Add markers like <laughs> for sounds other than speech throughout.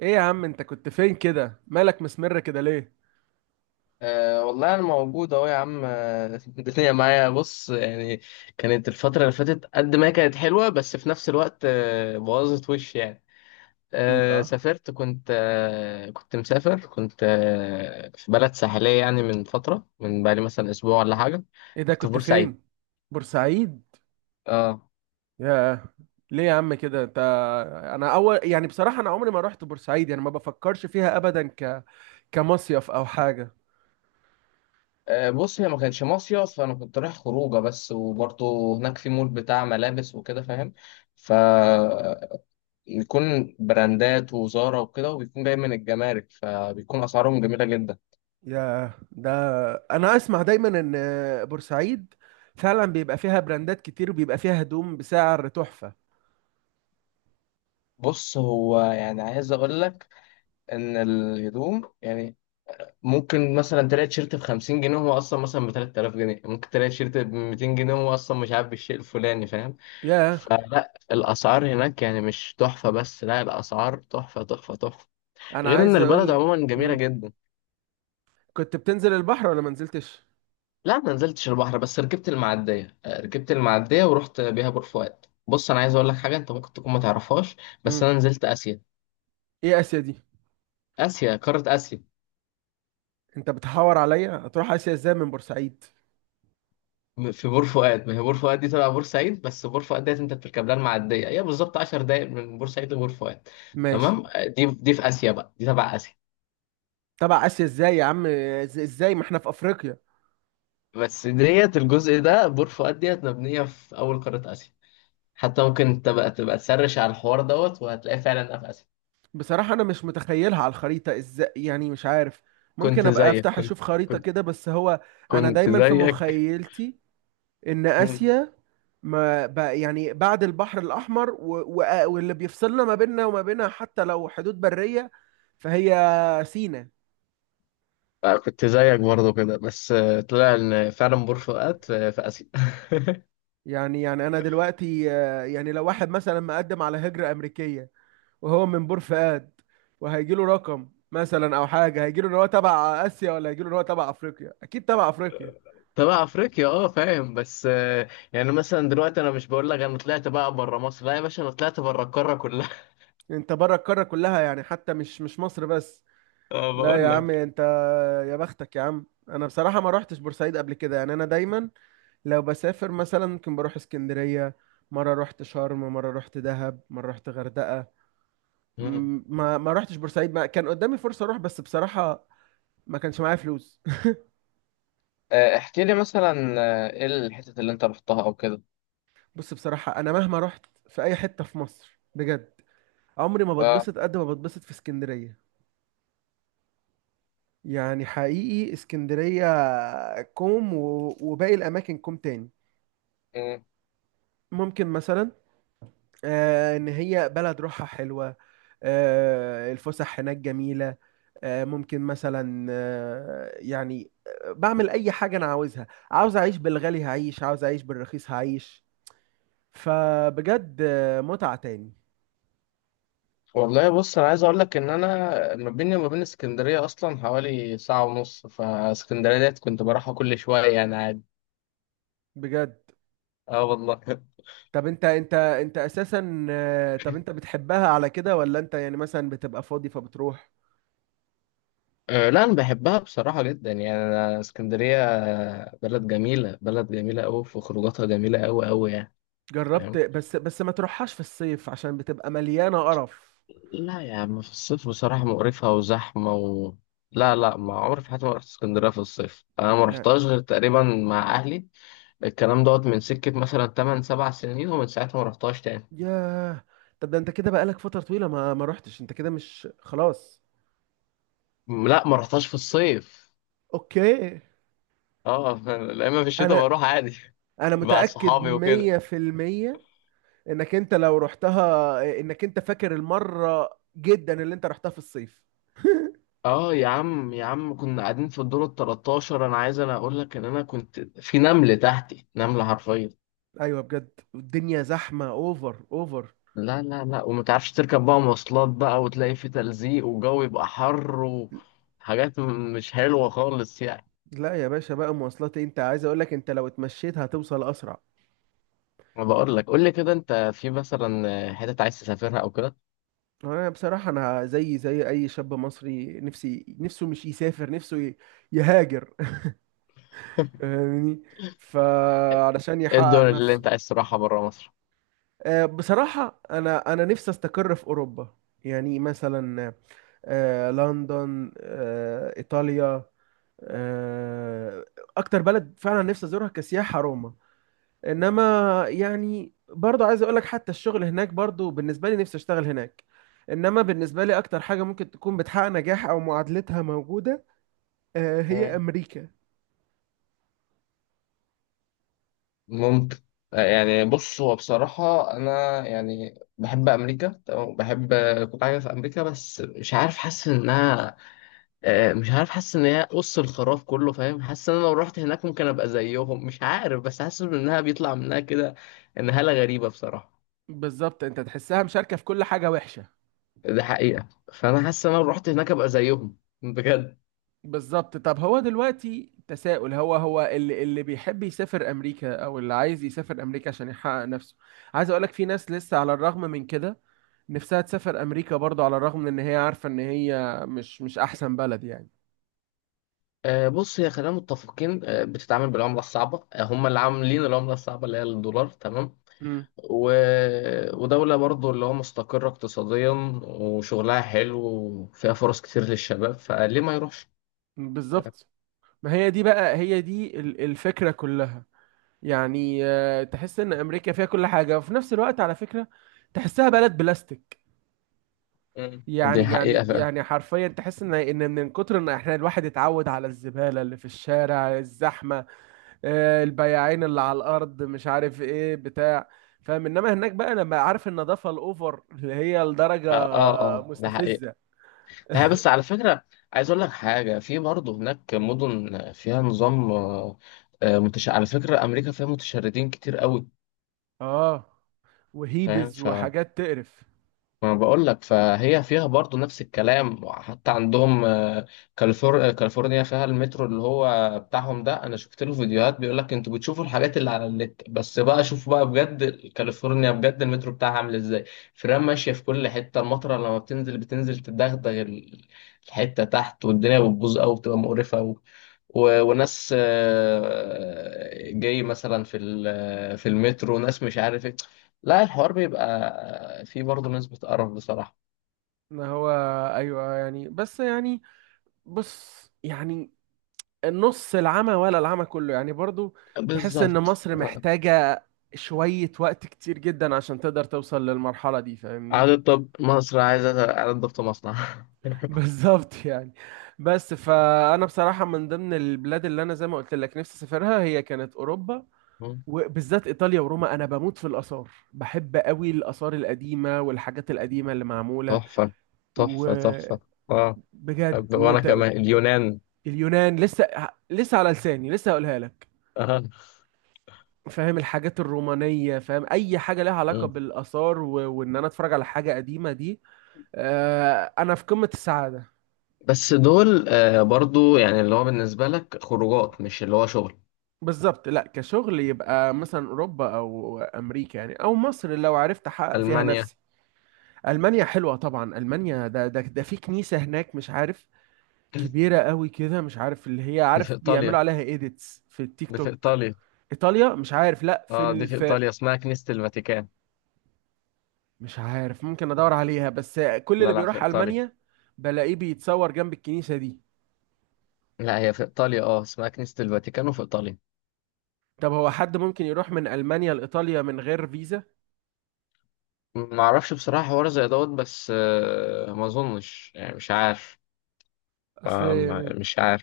ايه يا عم، انت كنت فين كده؟ مالك مسمر كده ليه؟ أه والله أنا موجود أهو يا عم، <laughs> الدنيا معايا، بص يعني. كانت الفترة اللي فاتت قد ما هي كانت حلوة، بس في نفس الوقت بوظت وش يعني. أه الله. سافرت كنت أه كنت مسافر كنت أه في بلد ساحلية يعني، من فترة، من بقالي مثلا أسبوع ولا حاجة. ايه ده؟ كنت في كنت بورسعيد. فين؟ بورسعيد؟ اه. يا. ليه يا عم كده انت؟ انا اول، يعني بصراحة انا عمري ما رحت بورسعيد، يعني ما بفكرش فيها ابدا كمصيف او حاجة. بص، هي ما كانش مصيف، فأنا كنت رايح خروجة بس، وبرضه هناك في مول بتاع ملابس وكده، فاهم؟ ف يكون براندات وزارة وكده، وبيكون جاي من الجمارك، فبيكون أسعارهم جميلة جدا. يا ده، انا اسمع دايما ان بورسعيد فعلا بيبقى فيها براندات كتير وبيبقى فيها هدوم بسعر تحفة. بص هو يعني عايز أقول لك إن الهدوم يعني ممكن مثلا تلاقي تيشيرت ب50 جنيه وهو أصلا مثلا ب3000 جنيه، ممكن تلاقي تيشيرت ب200 جنيه وهو أصلا مش عارف بالشيء الفلاني، فاهم؟ يا، فلا الأسعار هناك يعني مش تحفة، بس لا الأسعار تحفة تحفة تحفة. انا غير إن عايز البلد اقولك. عموما جميلة جدا. كنت بتنزل البحر ولا ما نزلتش؟ لا ما نزلتش البحر، بس ركبت المعدية ورحت بيها بور فؤاد. بص أنا عايز أقول لك حاجة أنت ممكن تكون ما تعرفهاش. بس مم. أنا نزلت آسيا. ايه اسيا دي؟ آسيا، قارة آسيا. انت بتحور عليا؟ هتروح اسيا ازاي من بورسعيد؟ في بور فؤاد، ما هي بور فؤاد دي تبع بورسعيد، بس بور فؤاد ديت أنت بتركب لها المعدية، هي بالظبط 10 دقايق من بورسعيد لبور فؤاد. ماشي. تمام. دي في آسيا بقى، دي تبع آسيا. تبع اسيا ازاي يا عم؟ ازاي ما احنا في افريقيا؟ بس ديت، الجزء ده بور فؤاد ديت مبنية في أول قارة آسيا. حتى ممكن تبقى تسرش على الحوار دوت، وهتلاقيه فعلا في آسيا. بصراحة انا مش متخيلها على الخريطة ازاي، يعني مش عارف. ممكن كنت ابقى زيك افتح كنت اشوف خريطة كنت كده، بس هو انا كنت دايما في زيك مخيلتي ان مم. اسيا ما بقى، يعني بعد البحر الاحمر واللي بيفصلنا ما بيننا وما بينها حتى لو حدود برية، فهي سينا. كنت زيك برضه كده، بس طلع ان فعلا بور فؤاد في اسيا. <laughs> يعني انا دلوقتي، يعني لو واحد مثلا مقدم على هجرة امريكية وهو من بور فؤاد، وهيجي له رقم مثلا او حاجه، هيجي له ان هو تبع اسيا ولا هيجي له ان هو تبع افريقيا؟ اكيد تبع افريقيا. تبع افريقيا، اه فاهم، بس يعني مثلا دلوقتي انا مش بقول لك انا طلعت بقى بره مصر، لا يا باشا، انا طلعت بره القاره كلها. <laughs> انت بره القاره كلها، يعني حتى مش مصر بس. اه لا يا بقول عم لك. انت. يا بختك يا عم، انا بصراحه ما روحتش بورسعيد قبل كده، يعني انا دايما لو بسافر مثلا ممكن بروح اسكندريه. مره رحت شرم، مره رحت دهب، مره رحت غردقه. مم. ما روحتش بورسعيد، ما كان قدامي فرصه اروح، بس بصراحه ما كانش معايا فلوس. احكي لي مثلا. ايه الحتت اللي انت رحتها او كده؟ <laughs> بص، بصراحه انا مهما رحت في اي حته في مصر، بجد عمري ما اه. بتبسط قد ما بتبسط في اسكندرية. يعني حقيقي اسكندرية كوم، و- وباقي الأماكن كوم تاني. مم. ممكن مثلا إن هي بلد روحها حلوة، الفسح هناك جميلة. ممكن مثلا، يعني بعمل أي حاجة أنا عاوزها. عاوز أعيش بالغالي هعيش، عاوز أعيش بالرخيص هعيش. فبجد متعة تاني. والله بص انا عايز اقول لك ان انا ما بيني وما بين اسكندريه اصلا حوالي ساعه ونص، فاسكندريه ديت كنت بروحها كل شويه يعني عادي. بجد؟ اه والله. طب انت انت اساسا، طب انت بتحبها على كده، ولا انت يعني مثلا بتبقى فاضي فبتروح؟ أه لا انا بحبها بصراحه جدا، يعني انا اسكندريه بلد جميله، بلد جميله قوي، في خروجاتها جميله قوي قوي يعني. جربت، فاهم. بس ما تروحهاش في الصيف عشان بتبقى مليانة قرف. لا يا عم، في الصيف بصراحه مقرفه وزحمه لا لا، ما عمري في حياتي ما رحت اسكندريه في الصيف، انا ما يا، رحتهاش غير تقريبا مع اهلي. الكلام دوت من سكه مثلا 8 7 سنين، ومن ساعتها ما رحتهاش تاني. ياه. طب ده انت كده بقالك فترة طويلة ما روحتش، انت كده مش خلاص؟ لا ما رحتهاش في الصيف. اوكي. اه. <laughs> لا اما في الشتاء انا بروح عادي. انا <laughs> مع متأكد صحابي وكده. 100% انك انت لو رحتها انك انت فاكر المرة جدا اللي انت رحتها في الصيف. اه يا عم يا عم، كنا قاعدين في الدور ال 13، انا اقول لك ان انا كنت في نمل تحتي نمله حرفيا. ايوه، بجد الدنيا زحمة اوفر اوفر. لا لا لا، وما تعرفش تركب بقى مواصلات بقى، وتلاقي في تلزيق وجو يبقى حر، وحاجات مش حلوه خالص يعني. لا يا باشا، بقى مواصلات إيه؟ انت عايز اقول لك، انت لو اتمشيت هتوصل اسرع. ما بقول لك، قول لي كده انت في مثلا حتت عايز تسافرها او كده. انا بصراحة، انا زي اي شاب مصري نفسي نفسه مش يسافر، نفسه يهاجر. <laughs> فاهمني؟ فعلشان ايه الدول يحقق اللي نفسه. انت عايز تروحها بره مصر؟ بصراحة، انا نفسي استقر في اوروبا. يعني مثلا لندن، ايطاليا، آه، اكتر بلد فعلا نفسي ازورها كسياحة روما. انما يعني برضه، عايز اقول لك حتى الشغل هناك برضه، بالنسبه لي نفسي اشتغل هناك. انما بالنسبه لي اكتر حاجه ممكن تكون بتحقق نجاح او معادلتها موجوده، هي مم. امريكا. ممكن. يعني بص، هو بصراحة أنا يعني بحب أمريكا، تمام؟ بحب. كنت عايز في أمريكا، بس مش عارف، حاسس إنها مش عارف، حاسس ان هي قص الخراف كله، فاهم؟ حاسس ان انا لو رحت هناك ممكن ابقى زيهم، مش عارف، بس حاسس انها بيطلع منها كده. ان هالة غريبة بصراحة. بالظبط، انت تحسها مشاركه في كل حاجه وحشه. ده حقيقة. فانا حاسس ان انا لو رحت هناك ابقى زيهم بجد. بالظبط. طب هو دلوقتي تساؤل، هو اللي بيحب يسافر امريكا او اللي عايز يسافر امريكا عشان يحقق نفسه. عايز اقول لك، في ناس لسه على الرغم من كده نفسها تسافر امريكا برضه، على الرغم من ان هي عارفه ان هي مش احسن بلد يعني. بص، هي خلينا متفقين، بتتعامل بالعملة الصعبة، هم اللي عاملين العملة الصعبة اللي هي الدولار، تمام. امم. و... ودولة برضو اللي هو مستقرة اقتصاديا، وشغلها حلو، وفيها فرص كتير للشباب، فليه ما يروحش. بالظبط. ما هي دي بقى، هي دي الفكرة كلها. يعني تحس ان امريكا فيها كل حاجة، وفي نفس الوقت على فكرة تحسها بلد بلاستيك. مم. دي يعني حقيقة يعني فعلا. يعني حرفيا تحس ان من كتر ان احنا الواحد اتعود على الزبالة اللي في الشارع، الزحمة، البياعين اللي على الارض، مش عارف ايه بتاع، فاهم؟ انما هناك بقى لما عارف النظافة الاوفر اللي هي لدرجة اه اه، ده حقيقة. مستفزة. هي بس على فكرة، عايز أقول لك حاجة، في برضه هناك مدن فيها نظام على فكرة أمريكا فيها متشردين كتير قوي. اه، فاهم. وهيبز وحاجات تقرف. ما بقول لك، فهي فيها برضو نفس الكلام حتى عندهم كاليفورنيا فيها المترو اللي هو بتاعهم ده، انا شفت له فيديوهات، بيقول لك انتوا بتشوفوا الحاجات اللي على النت، بس بقى شوف بقى بجد. كاليفورنيا بجد المترو بتاعها عامل ازاي. فرام ماشية في كل حتة، المطرة لما بتنزل بتنزل تدغدغ الحتة تحت، والدنيا بتبوظ قوي، بتبقى مقرفة قوي. وناس جاي مثلا في المترو ناس مش عارف ايه. لا الحوار بيبقى فيه برضه نسبة قرف بصراحة. ما هو، ايوه يعني، بس يعني، بص يعني النص العمى ولا العمى كله، يعني برضو. تحس ان بالظبط. مصر محتاجة شوية وقت كتير جدا عشان تقدر توصل للمرحلة دي، فاهمني؟ عدد، طب مصر عايزة عدد ضبط مصنع. <laughs> <laughs> بالظبط يعني. بس، فأنا بصراحة من ضمن البلاد اللي أنا زي ما قلت لك نفسي أسافرها هي كانت أوروبا، مم. وبالذات إيطاليا وروما. أنا بموت في الآثار، بحب قوي الآثار القديمة والحاجات القديمة اللي معمولة. تحفة تحفة وبجد. تحفة. اه. طب وانا وت... كمان اليونان. اليونان لسه، لسه على لساني، لسه هقولها لك. اه. فاهم، الحاجات الرومانية، فاهم أي حاجة لها علاقة مم. بالآثار وإن أنا أتفرج على حاجة قديمة دي، أنا في قمة السعادة. بس دول برضو يعني اللي هو بالنسبة لك خروجات، مش اللي هو شغل. بالظبط. لا كشغل يبقى مثلا أوروبا أو أمريكا يعني، أو مصر لو عرفت أحقق فيها ألمانيا. نفسي. ألمانيا حلوة طبعا، ألمانيا ده في كنيسة هناك، مش عارف، كبيرة قوي كده، مش عارف اللي هي، دي في عارف بيعملوا إيطاليا. عليها إيديتس في التيك دي في توك. إيطاليا. إيطاليا؟ مش عارف، لا في اه دي ال... في في إيطاليا، اسمها كنيسة الفاتيكان. مش عارف، ممكن ادور عليها، بس كل لا اللي لا في بيروح إيطاليا. المانيا بلاقيه بيتصور جنب الكنيسة دي. لا هي في إيطاليا اه، اسمها كنيسة الفاتيكان، وفي إيطاليا. طب هو حد ممكن يروح من المانيا لايطاليا من غير فيزا؟ ما أعرفش بصراحة حوار زي دوت، بس ما أظنش يعني، مش عارف. اصل. مش عارف.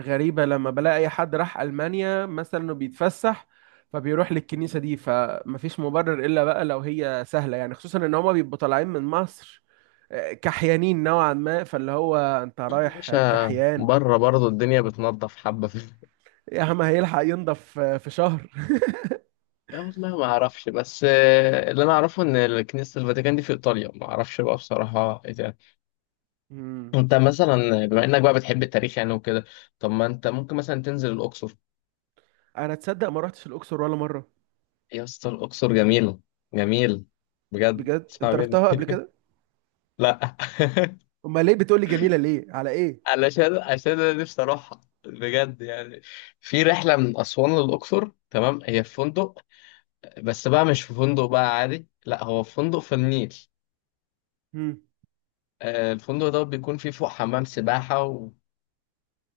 غريبة لما بلاقي اي حد راح المانيا مثلا انه بيتفسح، فبيروح للكنيسة دي، فمفيش مبرر الا بقى لو هي سهلة، يعني خصوصا ان هما بيبقوا طالعين من مصر كحيانين نوعا ما، فاللي هو انت مش رايح كحيان. بره برضه الدنيا بتنضف حبة في. <laughs> يا عم هيلحق ينضف في شهر؟ والله ما أعرفش، بس اللي أنا أعرفه إن كنيسة الفاتيكان دي في إيطاليا، ما أعرفش بقى بصراحة إيه ده. مم. أنت مثلا بما إنك بقى بتحب التاريخ يعني وكده، طب ما أنت ممكن مثلا تنزل الأقصر. انا تصدق ما رحتش الاقصر ولا مرة. يا اسطى الأقصر جميلة. جميل. بجد بجد؟ اسمع انت مني. رحتها قبل <laughs> كده؟ لا. <laughs> امال ليه بتقولي جميله، ليه على ايه؟ عشان انا نفسي اروحها بجد يعني. في رحله من اسوان للاقصر، تمام، هي في فندق، بس بقى مش في فندق بقى عادي، لا هو في فندق في النيل. مم. الفندق ده بيكون فيه فوق حمام سباحه،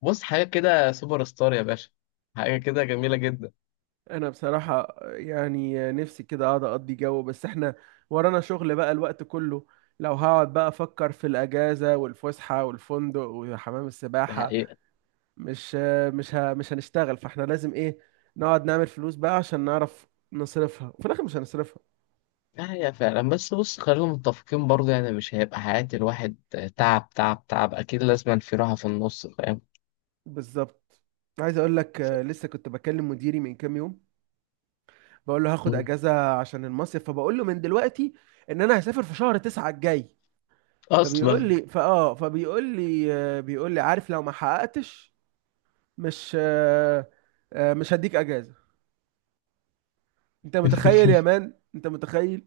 وبص حاجه كده سوبر ستار يا باشا، حاجه كده جميله جدا. انا بصراحه يعني نفسي كده اقعد اقضي جو، بس احنا ورانا شغل بقى الوقت كله. لو هقعد بقى افكر في الاجازه والفسحه والفندق وحمام ده السباحه، حقيقه. مش مش هنشتغل، فاحنا لازم ايه؟ نقعد نعمل فلوس بقى عشان نعرف نصرفها، وفي الاخر مش هنصرفها. ده حقيقه فعلا، بس بص خلينا متفقين برضه يعني مش هيبقى حياه الواحد تعب تعب تعب، اكيد لازم في راحه في النص، فاهم. بالظبط. عايز اقول لك، ف- لسه كنت بكلم مديري من كام يوم بقول له هاخد م. اجازه عشان المصيف، فبقول له من دلوقتي ان انا هسافر في شهر 9 الجاي. فبيقول اصلا. لي فاه فبيقول لي بيقول لي، عارف، لو ما حققتش مش آه، آه، مش هديك اجازه. انت متخيل يا <laughs> مان؟ انت متخيل؟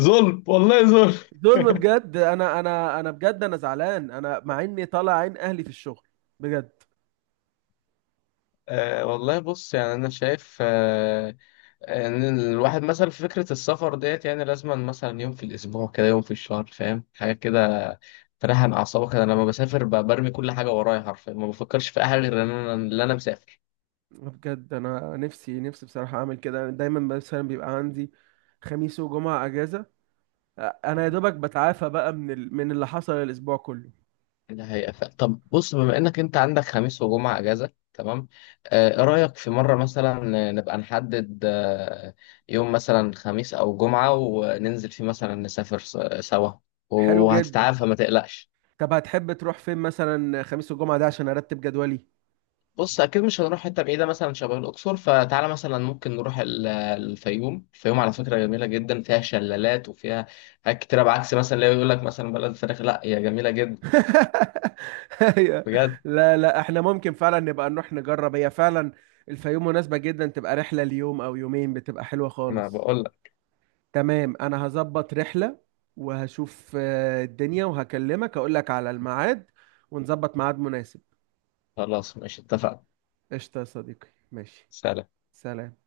ظلم والله ظلم. ظلم <laughs> بجد. انا بجد انا زعلان، انا مع اني طالع عين اهلي في الشغل. بجد. أه والله بص يعني أنا شايف إن الواحد مثلا في فكرة السفر ديت يعني لازم مثلا يوم في الأسبوع كده، يوم في الشهر، فاهم، حاجة كده تريحن أعصابك. أنا لما بسافر برمي كل حاجة ورايا حرفيا، ما بفكرش في أي حاجة غير إن أنا مسافر. بجد، انا نفسي بصراحه اعمل كده، دايما مثلا بيبقى عندي خميس وجمعه اجازه، انا يا دوبك بتعافى بقى من اللي حصل الاسبوع كله. ده حقيقة. طب بص، بما إنك أنت عندك خميس وجمعة أجازة، تمام. أه إيه رأيك في مرة مثلا نبقى نحدد يوم مثلا خميس أو جمعة، وننزل فيه مثلا نسافر سوا، حلو جدا. وهتتعافى ما تقلقش. طب هتحب تروح فين مثلا خميس والجمعة ده عشان ارتب جدولي؟ بص اكيد مش هنروح حته بعيده مثلا شبه الاقصر، فتعالى مثلا ممكن نروح الفيوم. الفيوم على فكره جميله جدا، فيها شلالات وفيها حاجات كتيره، بعكس مثلا اللي يقول لك مثلا بلد الفراخ، لا هي جميله جدا <laughs> أيوة. بجد. لا لا، احنا ممكن فعلا نبقى نروح نجرب، هي فعلا الفيوم مناسبة جدا، تبقى رحلة ليوم او يومين بتبقى حلوة انا خالص. بقول لك. تمام، انا هظبط رحلة وهشوف الدنيا، وهكلمك اقول لك على الميعاد ونظبط ميعاد مناسب. خلاص ماشي اتفقنا. قشطة يا صديقي، ماشي. سلام. سلام.